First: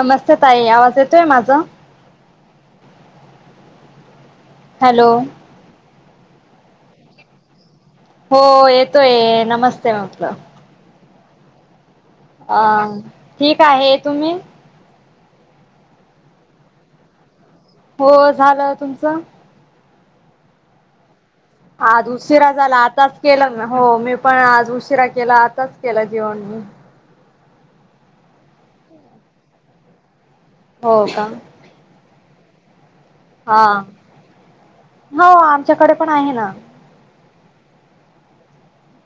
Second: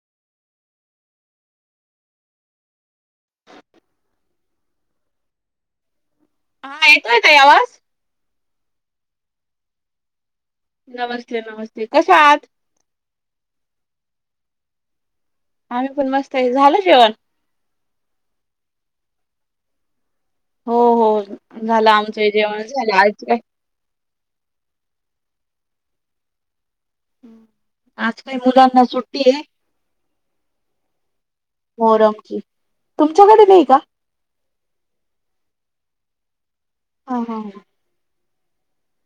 नमस्ते ताई आवाज येतोय माझं हॅलो हा येतोय ताई आवाज हो येतोय नमस्ते म्हटल नमस्ते नमस्ते कशा आहात आ ठीक आहे तुम्ही आम्ही पण मस्त ये झालं जेवण हो झालं तुमचं हो हो. झालं आद आमचं उशिरा जेवण झाल झालं आताच आज काय केल. हो मी पण आज उशिरा केला. आताच केला जेवण बिवन हूं आज काय मुलांना सुट्टी ये. हो का? मोहरम ची हा हो आमच्याकडे पण आहे ना आ हाय ना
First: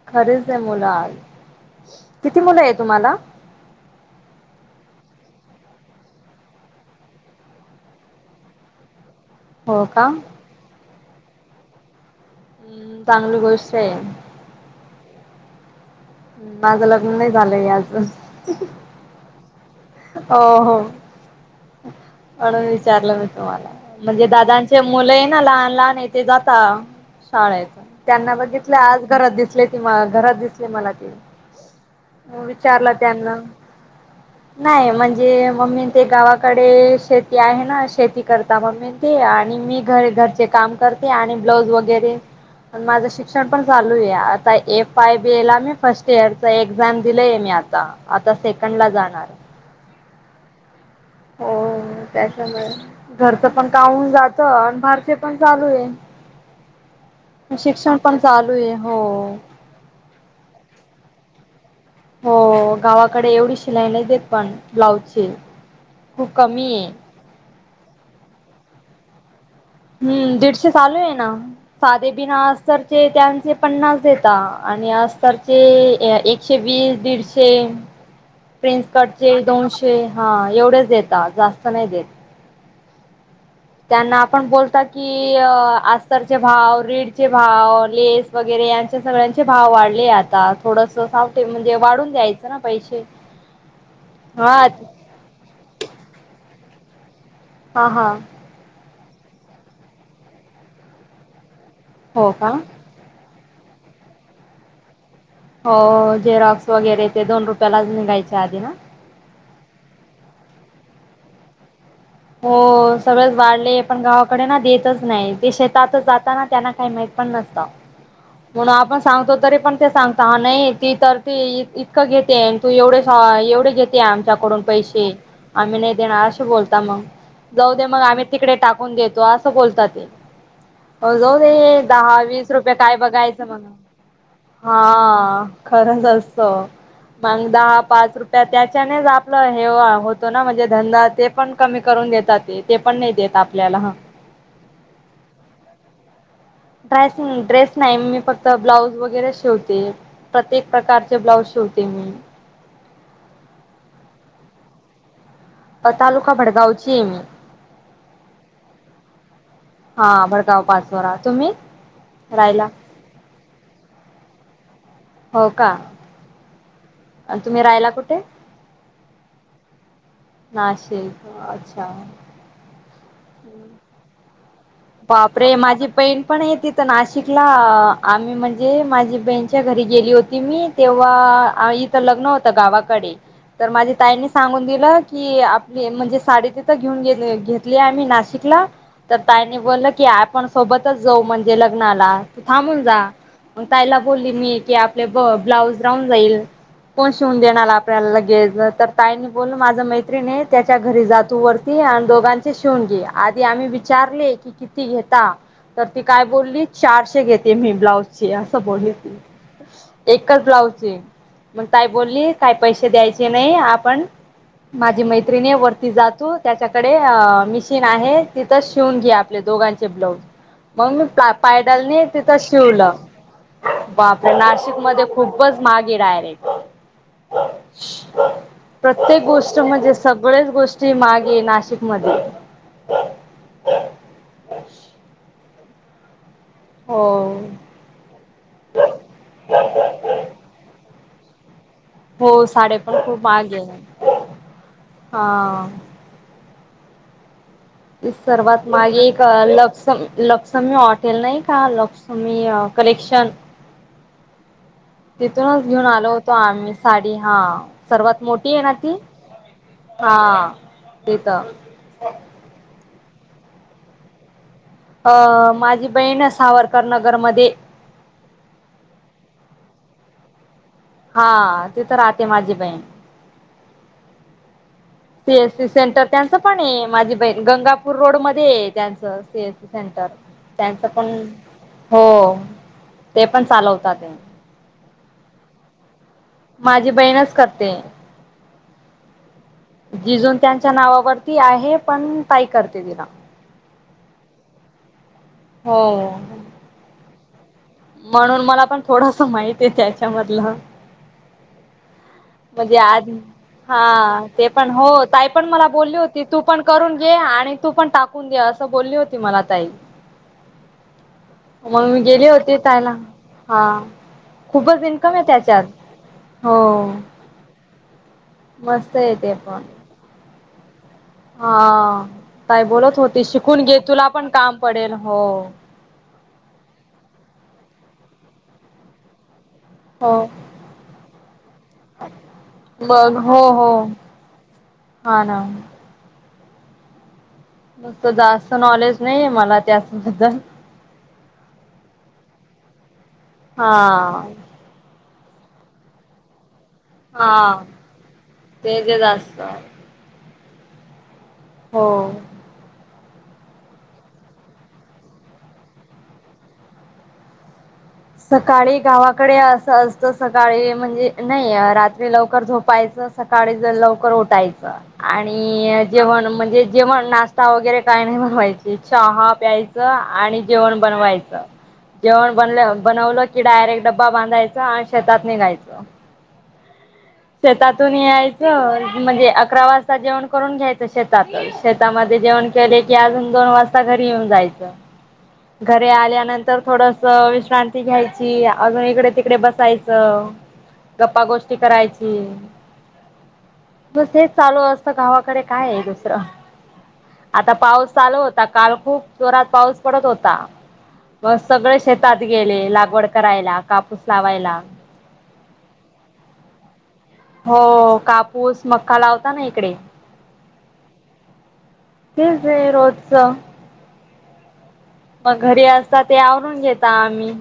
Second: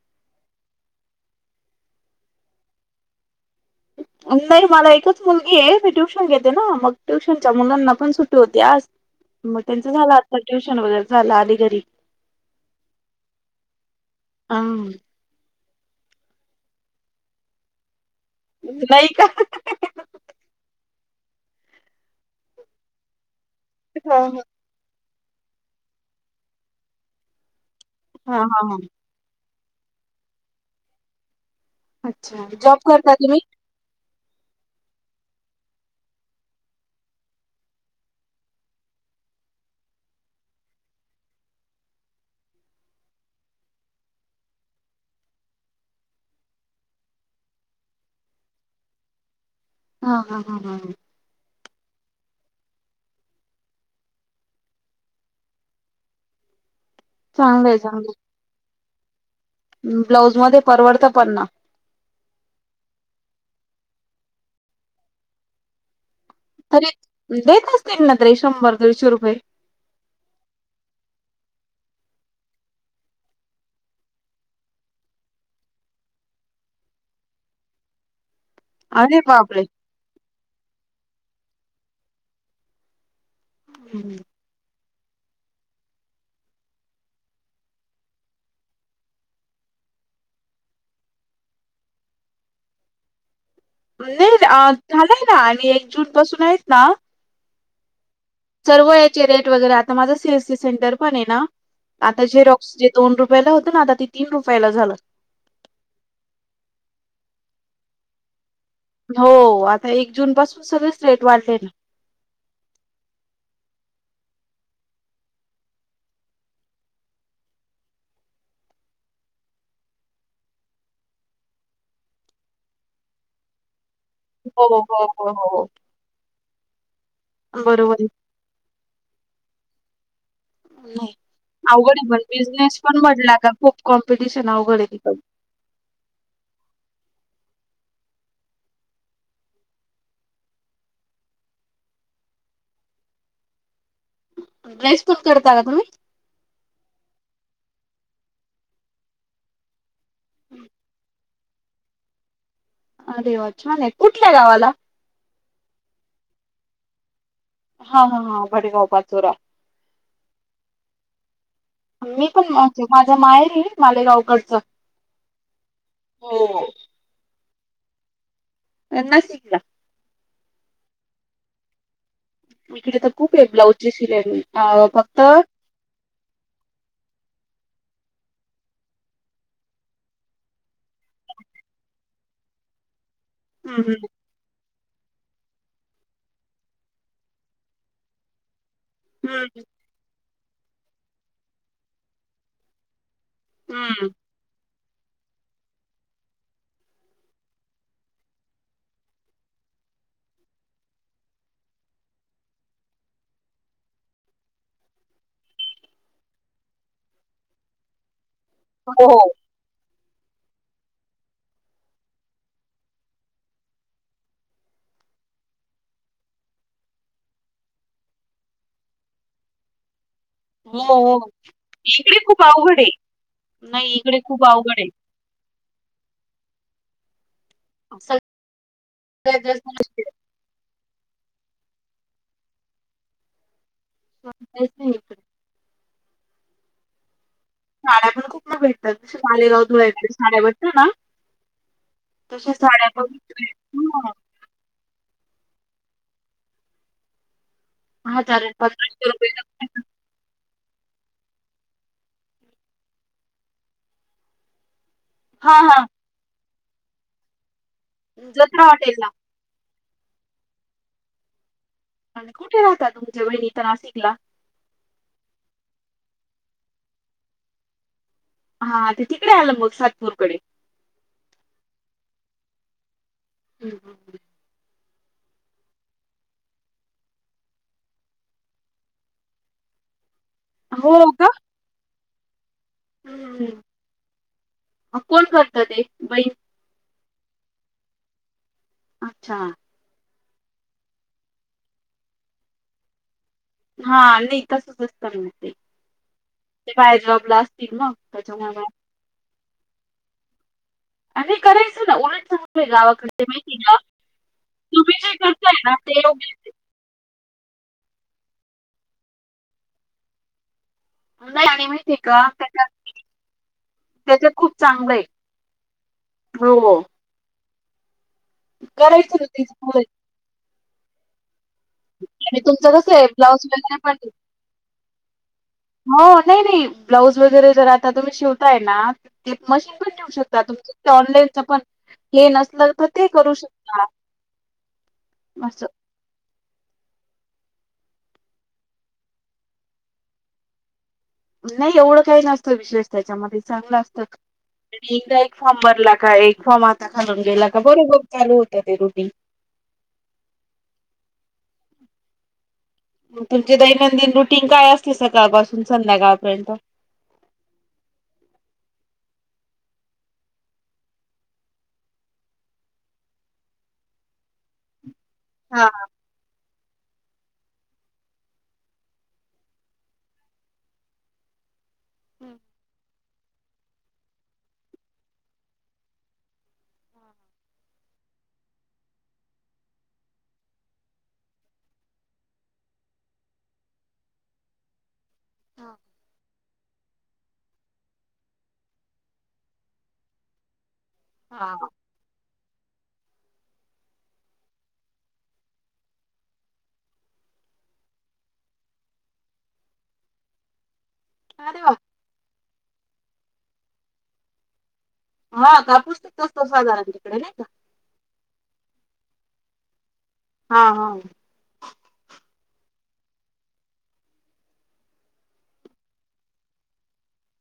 खरीच ये मुला किती मुलं ये तुम्हाला? नही मला एकच मुलगी ये. मी ट्युशन घेते ना मग ट्युशनच्या मुलांना पण सुट्टी होती आज. [unintelligible] म त्यांचं का झाला आता ट्युशन वगैरे झाला आली घरी चांगली गोष्ट आहे. आ हूं माझं लग्न नाय झालंय अजून अं नाही का? हो हो म्हणून विचारलं मी तुम्हाला हा लगे दादां ते मुलं ये ना लहान लहान ये तेे जाता शाळेच त्यांना हा हा. बघितलं हा. आज जरा दिसले की माला जरा दिसले मला ते म अच्छा जॉब विचारला करता त्यांला तुम्ही? [unintelligible] नाही म्हणजे मम्मी ते गावाकडे शेती आहे ना शेती करता मम्मी आणि मी घर घरचे काम करते आणि ब्लाऊज वगैरे प माझं शिक्षण पण चालू आहे आता एफ आय बी एला मी फर्स्ट इयर च एक्झाम दिलंय मी आता आता सेकंड ला जाणार हा हा हा हा ह हो त्याच्यामुळे घरचं पण कामून जात आणि भरसे पण चालू आहे चांगलंय शिक्षण चांगलंय. पण चालू आहे हो ब्लाऊज मध्ये परवडतं पण ना हो गावाकडे एवढी शिलाई नाही देत पण ब्लाउजची खूप कमी आहे देतचतील ना ते शंभर दीडशे रुपये हम्म दीडशे चालू आहे ना साधे बिना अस्तरचे त्यांचे पन्नास देेत आणि अस्तरचे एक एकशे वीस दीडशे प्रिन्स अरे कटचे बापरे! दोनशे हा एवढेच देता जास्त नाय देत. त्यांना आपण बोलतात की अस्तरचे भाव रीढचे भाव लेस वगैरे यांचे सगळ्यांचे भाव वाढले आहेतत आता थोडस सावते म्हणजे वाढून द्यायचं ना पैसे नाही हा झालंय ना आम्ही एक जून पासून आहेत ना हा हा सर्व याचे रेट वगैरे आता माझं सीएसी सेंटर पण आहे ना आता हो जे का रक्स दोन रुपयाला होत ना आता ते तीन रुपयाला झालं हो जेरॉक्स वगैरे ते दोन रुपयालाच नििघायच्या आधी ना हो आता एक जून पासून सगळेच रेट वाढले ना हो सगळेच वाढले पण गावाकडे ना देतच नाही ते शेतात जाता ना त्यांना काही माहित पण नसत म्हणून आपण सांगतो तरी पण ते सांगता हा नाही ती तर ते इतकं घेते तू एवढे एवढे घेते आमच्याकडून हो, हो, पैसे हो, हो. आम्ही नाही देणार असे बोलता मग हो. जाऊ दे बरोबर मग आहे. आम्ही तिकडे टाकून देतो असं बोलत ते नाही. हो जाऊ दे अवघड आहे दहा पण वीस रुपये बिझनेस काय पण म्हटला बघायचं का मग खूप कॉम्पिटिशन अवघड हा आहे तिथं. खरंच असतं मग दहा पाच रुपया त्याच्यानेच आपलं हे होतो ना म्हणजे धंदा ते पण कमी करून देतात ते ते पण नाही देत आपल्याला हा ड्रेस पन करता का तुम्ही ड्रेसिंग ड्रेस नाही मी फक्त ब्लाउज वगैरे शेवते प्रत्ये प्रकारचे ब्लाउज शेवते ते अरे वाचमान आहे कुठल्या गावाला तालुका भडगावची हा हा हा भडेगाव पाातुरा हा भडगाव पाच वरा तुम्ही रायला माझा माय आहे मालेगावकडचं हो का हो तुम्ही राहिला कुठे ना शगला नाशिक अच्छा इकडे तर खूप आहे ब्लाउजची सि मी बापरे माझी बहीण पण आहे तिथ तर नाशिकला आम्ही म्हणजे माझी बहीणच्या घरी गेली होती मी तेव्हा लग्न होत गावाकडे तर हम्म माझी ताई सांगून दिलं की आपली म्हणजे साडी तिथं घेऊन घेतली आहेम्ही नाशिकला तर ताईने हम्म बोललं की आपण सोबतच जाऊ म्हणजे लग्नाला तू थांबून जा मग ताईला हम्म. बोली मी की आपले ब ब्लाऊज राहून जाईल. कोण शिवून देणारला आपल्याला लगेच तर ताईनी बोल माझ मैत्रीणी त्याच्या घरी जातो वर आणि दोघांचे शिवून घे आधी आम्ही विचारले की किती घेता तर ती काय बोल्ली चारशे घेते मी ब्लाउचे असं बोल्ली ती. हो एकच ब्लाऊजची मग ताय बोलली काय पैसे द्यायचे नाही आपण. माझी मैत्रिणीये वरती जा तू, त्याच्याकडे मिशीन आहे तिथं शिवून घ्या. आपले दोघांचे ब्लाऊज. हो मग मी प्ला हो पायडल ने इकडे तिथं खूप अवघड आहे शिवलं नाही इकडे बाप खूप अवघड आहे. नाशिकमध्ये खूपच मागे डायरेक्ट. प्रत्येक सगळ्यात गोष्ट जास्त म्हणजे सब गळेच गोष्टी मागे नाशिक मध्ये. हा तेच कि. हो. साड्या पण खूप म भेटतत [unintelligible] साड्या भेटतात ना. हो तशा साडे साड्या पण खूप माहागे हा. हजार सर्वात मागे पंधराशे एक रुपये अ लक्ष लक्षमी ऑटेल नाही का लक्ष्मी करेक्शन. हा तिथूनच हा घेऊन आलो होतो आम्ही साडी हा सर्वात मोठी ये जत्रा ना ती. हॉटेलला हा ते त. आणि कुठे होता तुमच्या वहिणी तर नाशिकला. अ माझी बहीण सावरकर नगरमध्ये. हा ते तिकडे आलं [unintelligible] सातपूरकडे. हा तिथं राहते माझी बहीण. हम्म हम्म. सी एस सी सेंटर त्यांचं पण ये. माझी बहीण गंगापूर रोड मध्ये ये त्यांचं सी एस सेंटर त्यांच पण हो का? हो ते पण चालवताते. अ कोण करत ते बाईन? माझी बहीणच करते. अच्छा. जिजून त्यांच्या नावावरती आहे. पण ताई करते तिला. हा नाही [unintelligible] हो. ते बाहेर जॉबला अस म्हणून मला पण थोडस माहिती ये त्याच्यामधलं. आणि करायच ना उलट चांगलं आहे म्हणजे आ गावाकडे माहिती आहे का हा ते पण हो तुम्ही जे ताई पण करताय मला ना बोल्ली ते होती योग्य तू पण करून घे आणि तू पण टाकून दे असं बोलली होती मला ताई. नाही आणि मग माहितीय मी का गेले होते त्याच्यात त्यायला हा. त्याच्यात खूप खूपच चांगलं आहे. इनकम ये त्याच्यात हो. मस्त करायचं येते होतीस पण होय. हा आणि काय तुमचं कसं बोलत आहे होती ब्लाऊज शिकून घे वगैरे तुला पण काम पडेल हो. हो नाही नाही ब्लाऊज वगैरे जरा आता तुम्ही शिवताय ना. ते मशीन पण देऊ हो शकता तुमच ते ऑनलाईनच पण हे नसलं तर ते मग करू हो हो शकता. हा ना. असं. नुसतं जास्त नॉलेज नाही ये मला त्याचबद्दल. नाही एवढं काही नसतं विशेष त्याच्यामध्ये हा चांगलं असतं. आणि एकदा एक फॉर्म भरला का एक फॉर्म आता खालून गेला का बरोबर चालू होत ते रोटीन. गा. हो. मग तुमचे दैनंदिन रुटीन काय असते सकाळपासून संध्याकाळपर्यंत? सकाळी गावाकडे असं असतं सकाळी म्हणजे नाही रात्री लवकर झोपायचं सकाळी जर लवकर उठायचं हा. आणि जेवण म्हणजे जेवण नाश्ता वगैरे काय नाही बनवायचे चहा प्यायचं आणि जेवण बनवायचं जेवण बनले बनवलं की डायरेक्ट डब्बा बांधायच आणि शेतात निघायच शेतातून यायचं म्हणजे अकरा वाजता जेवण करून घ्यायचं शेतातच शेतामध्ये जेवण केले की अजून दोन वाजता घरी येऊन जायचं घरी आल्यानंतर थोडस विश्रांती घ्यायची अजून इकडे तिकडे बसायचं गप्पा गोष्टी हा करायची बस हेच चालू असत गावाकडे काय आहे दुसरं आता पाऊस चालू होता. काल खूप जोरात पाऊस पडत होता. मग अरे वा सगळे शेतात गेले. लागवड करायला कापूस लावायला. हा कापूस पिकतो तस तर साधारण तिकडे नाही. हो कापूस मक्का, लावता ना इकडे हां हां तेच आहे. रोजच मग घरी असता ते आवरून घेता आम्ही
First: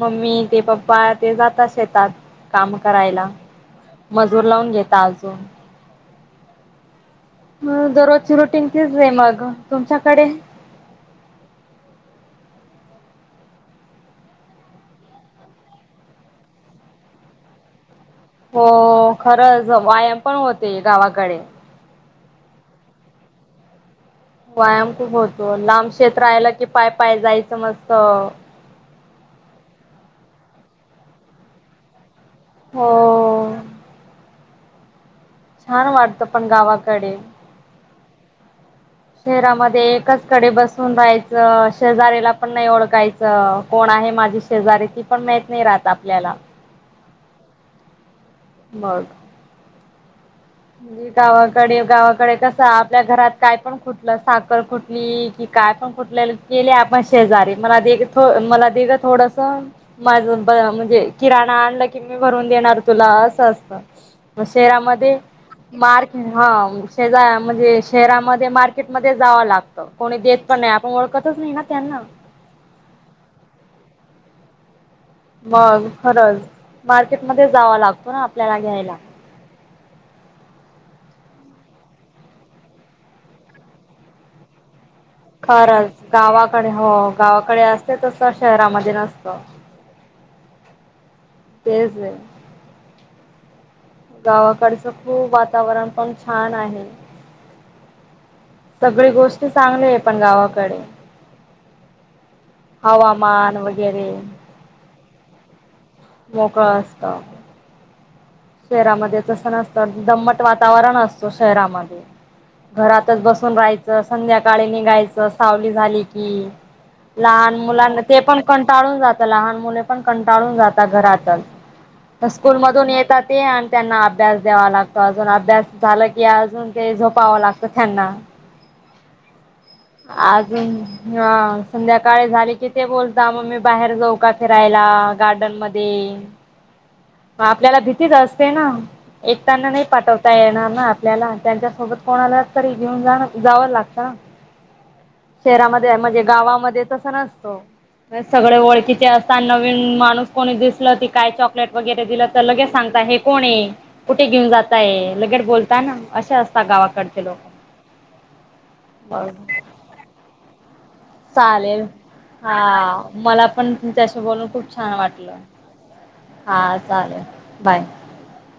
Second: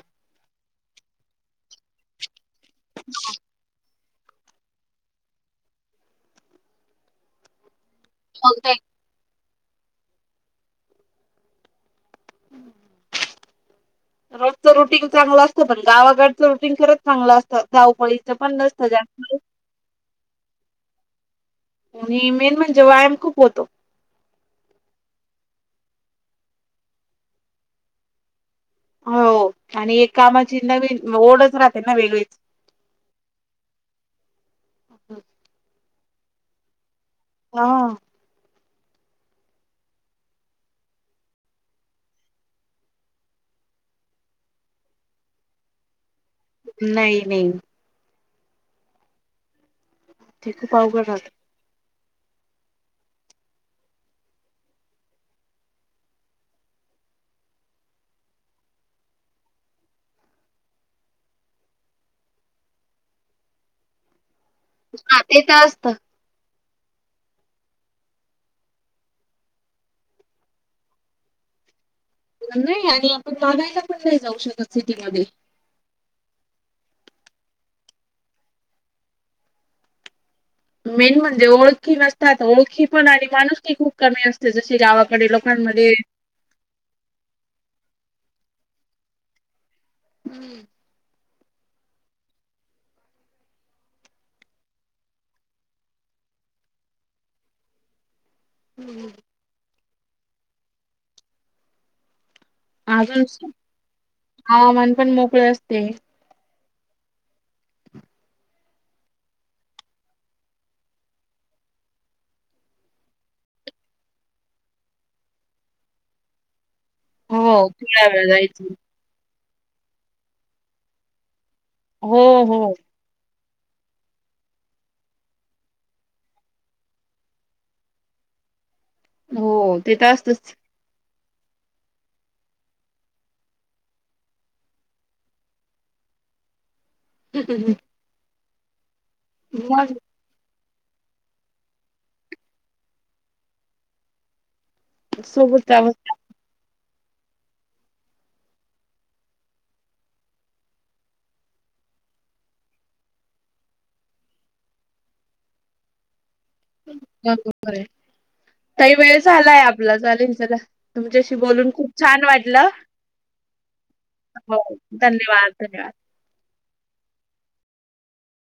मम्मी ते पप्पा ते जाता शेतात काम करायला मजूर लावून घेता अजून दररोजची मग रुटीन ते तीच र मग तुमच्याकडे [inaudible] रोजचं रुटीन चांगलं असतं पण गावागडचं रुटीन खरंच चांगलं असतं धवपळी. हो खरंच व्यायाम पण होते गावाकडे, आणि मेन म्हणजे व्यायाम खूप होतो व्यायाम खूप होतो लांब कषेत राहाला की पाय पाय जायचं मस्त. हो आणि एक कामाची नवीन ओढच राहते ना वेगळीच हो ह छान वाटत पण गावाकडे हा ह शहरामध्ये एकचकडे बसून राहायचं शेजऱ्याला पण नाही ओळखायचं अ कोण आहे माझी शेजारी ती पण माहत नाही राहत आपल्याला नाही नाही मग ते खूप अवघड ी राहत. आवा कडे गावाकडे कसं आपल्या घरात काय पण खुटलं साखर खुटली कि काय पण कुटले केले आपण शेजारी मला दे मला दे ग थोडस माझ म्हणजे किराणा आणला की मी भरून देणार तुला असं असतं मग शेरामध्ये हा ते तर असतं. हा शेज म्हणजे शेरामध्ये मार्केटमध्ये जावं लागतं कोणी देत पण नाही आपण ओळखतच नाही ना त्यांना नाही आणि आपण मागायला पण नाही जाऊ शकत सिटीमध्येध्ये मग खरंच मार्केटमध्ये जावा लागतो ना आपल्याला घ्यायला मेन म्हणजे ओळखी नसतात ओळखी पण आणि माणूस ही खूप कमी असते जशी गावा खरंच गावाकडे हो गावाकडे असते तस शहरामध्ये नसतं हम्म तेज आहे गावाकडचं खूप वातावरण पण छान आहे सगळी गोष्टी चांगली आहे पण गावाकडे अजून हवामान वगैरे हवामान पण मोकळे असते. मोकळ असत शहरामध्ये तस नसतं दम्मट वातावरण असतो शहरामध्ये घरातच बसून राहायचं संध्याकाळी निघायचं सावली झाली की लहान हो मुलांना ते फिरायला पण जायचं. कंटाळून जात लहान मुले पण कंटाळून जातात घरातच हो तर स्कूल हो मधून येत ते आणि त्यांना अभ्यास द्यावा लागतो अजून अभ्यास झाला की अजून ते झोपवावा लागतं त्यांना हो ते तर असतच. अजून हा संध्याकाळी झाली की ते बोलता मग मी बाहेर जाऊ का फिरायला गार्डन मध्ये मग आपल्याला भीतीच असते ना एकताना नाही मग पाठवते येणार ना आपल्याला त्यांच्यासोबत कोणाला तरी घेऊन जाण जावं लागत सोबत शहरामध्ये अवस्था म्हणजे गावामध्ये तस नसतो सगळे ओळखीचे असतात नवीन माणूस कोणी दिसल ती काय चॉकलेट वगैरे दिलं तर लगे सांग हे कोण आहे कुठे घेऊन जाताय लगेड बोलताना अ असत र आहे काही वेळ बरोबर झालाय आपला चालेल चला तुमच्याशी बोलून चालेल खूप छान हा वाटलं मला पण त्याशी बोलून हो खूप छान वाटलं धन्यवाद धन्यवाद. हा चालेल बाय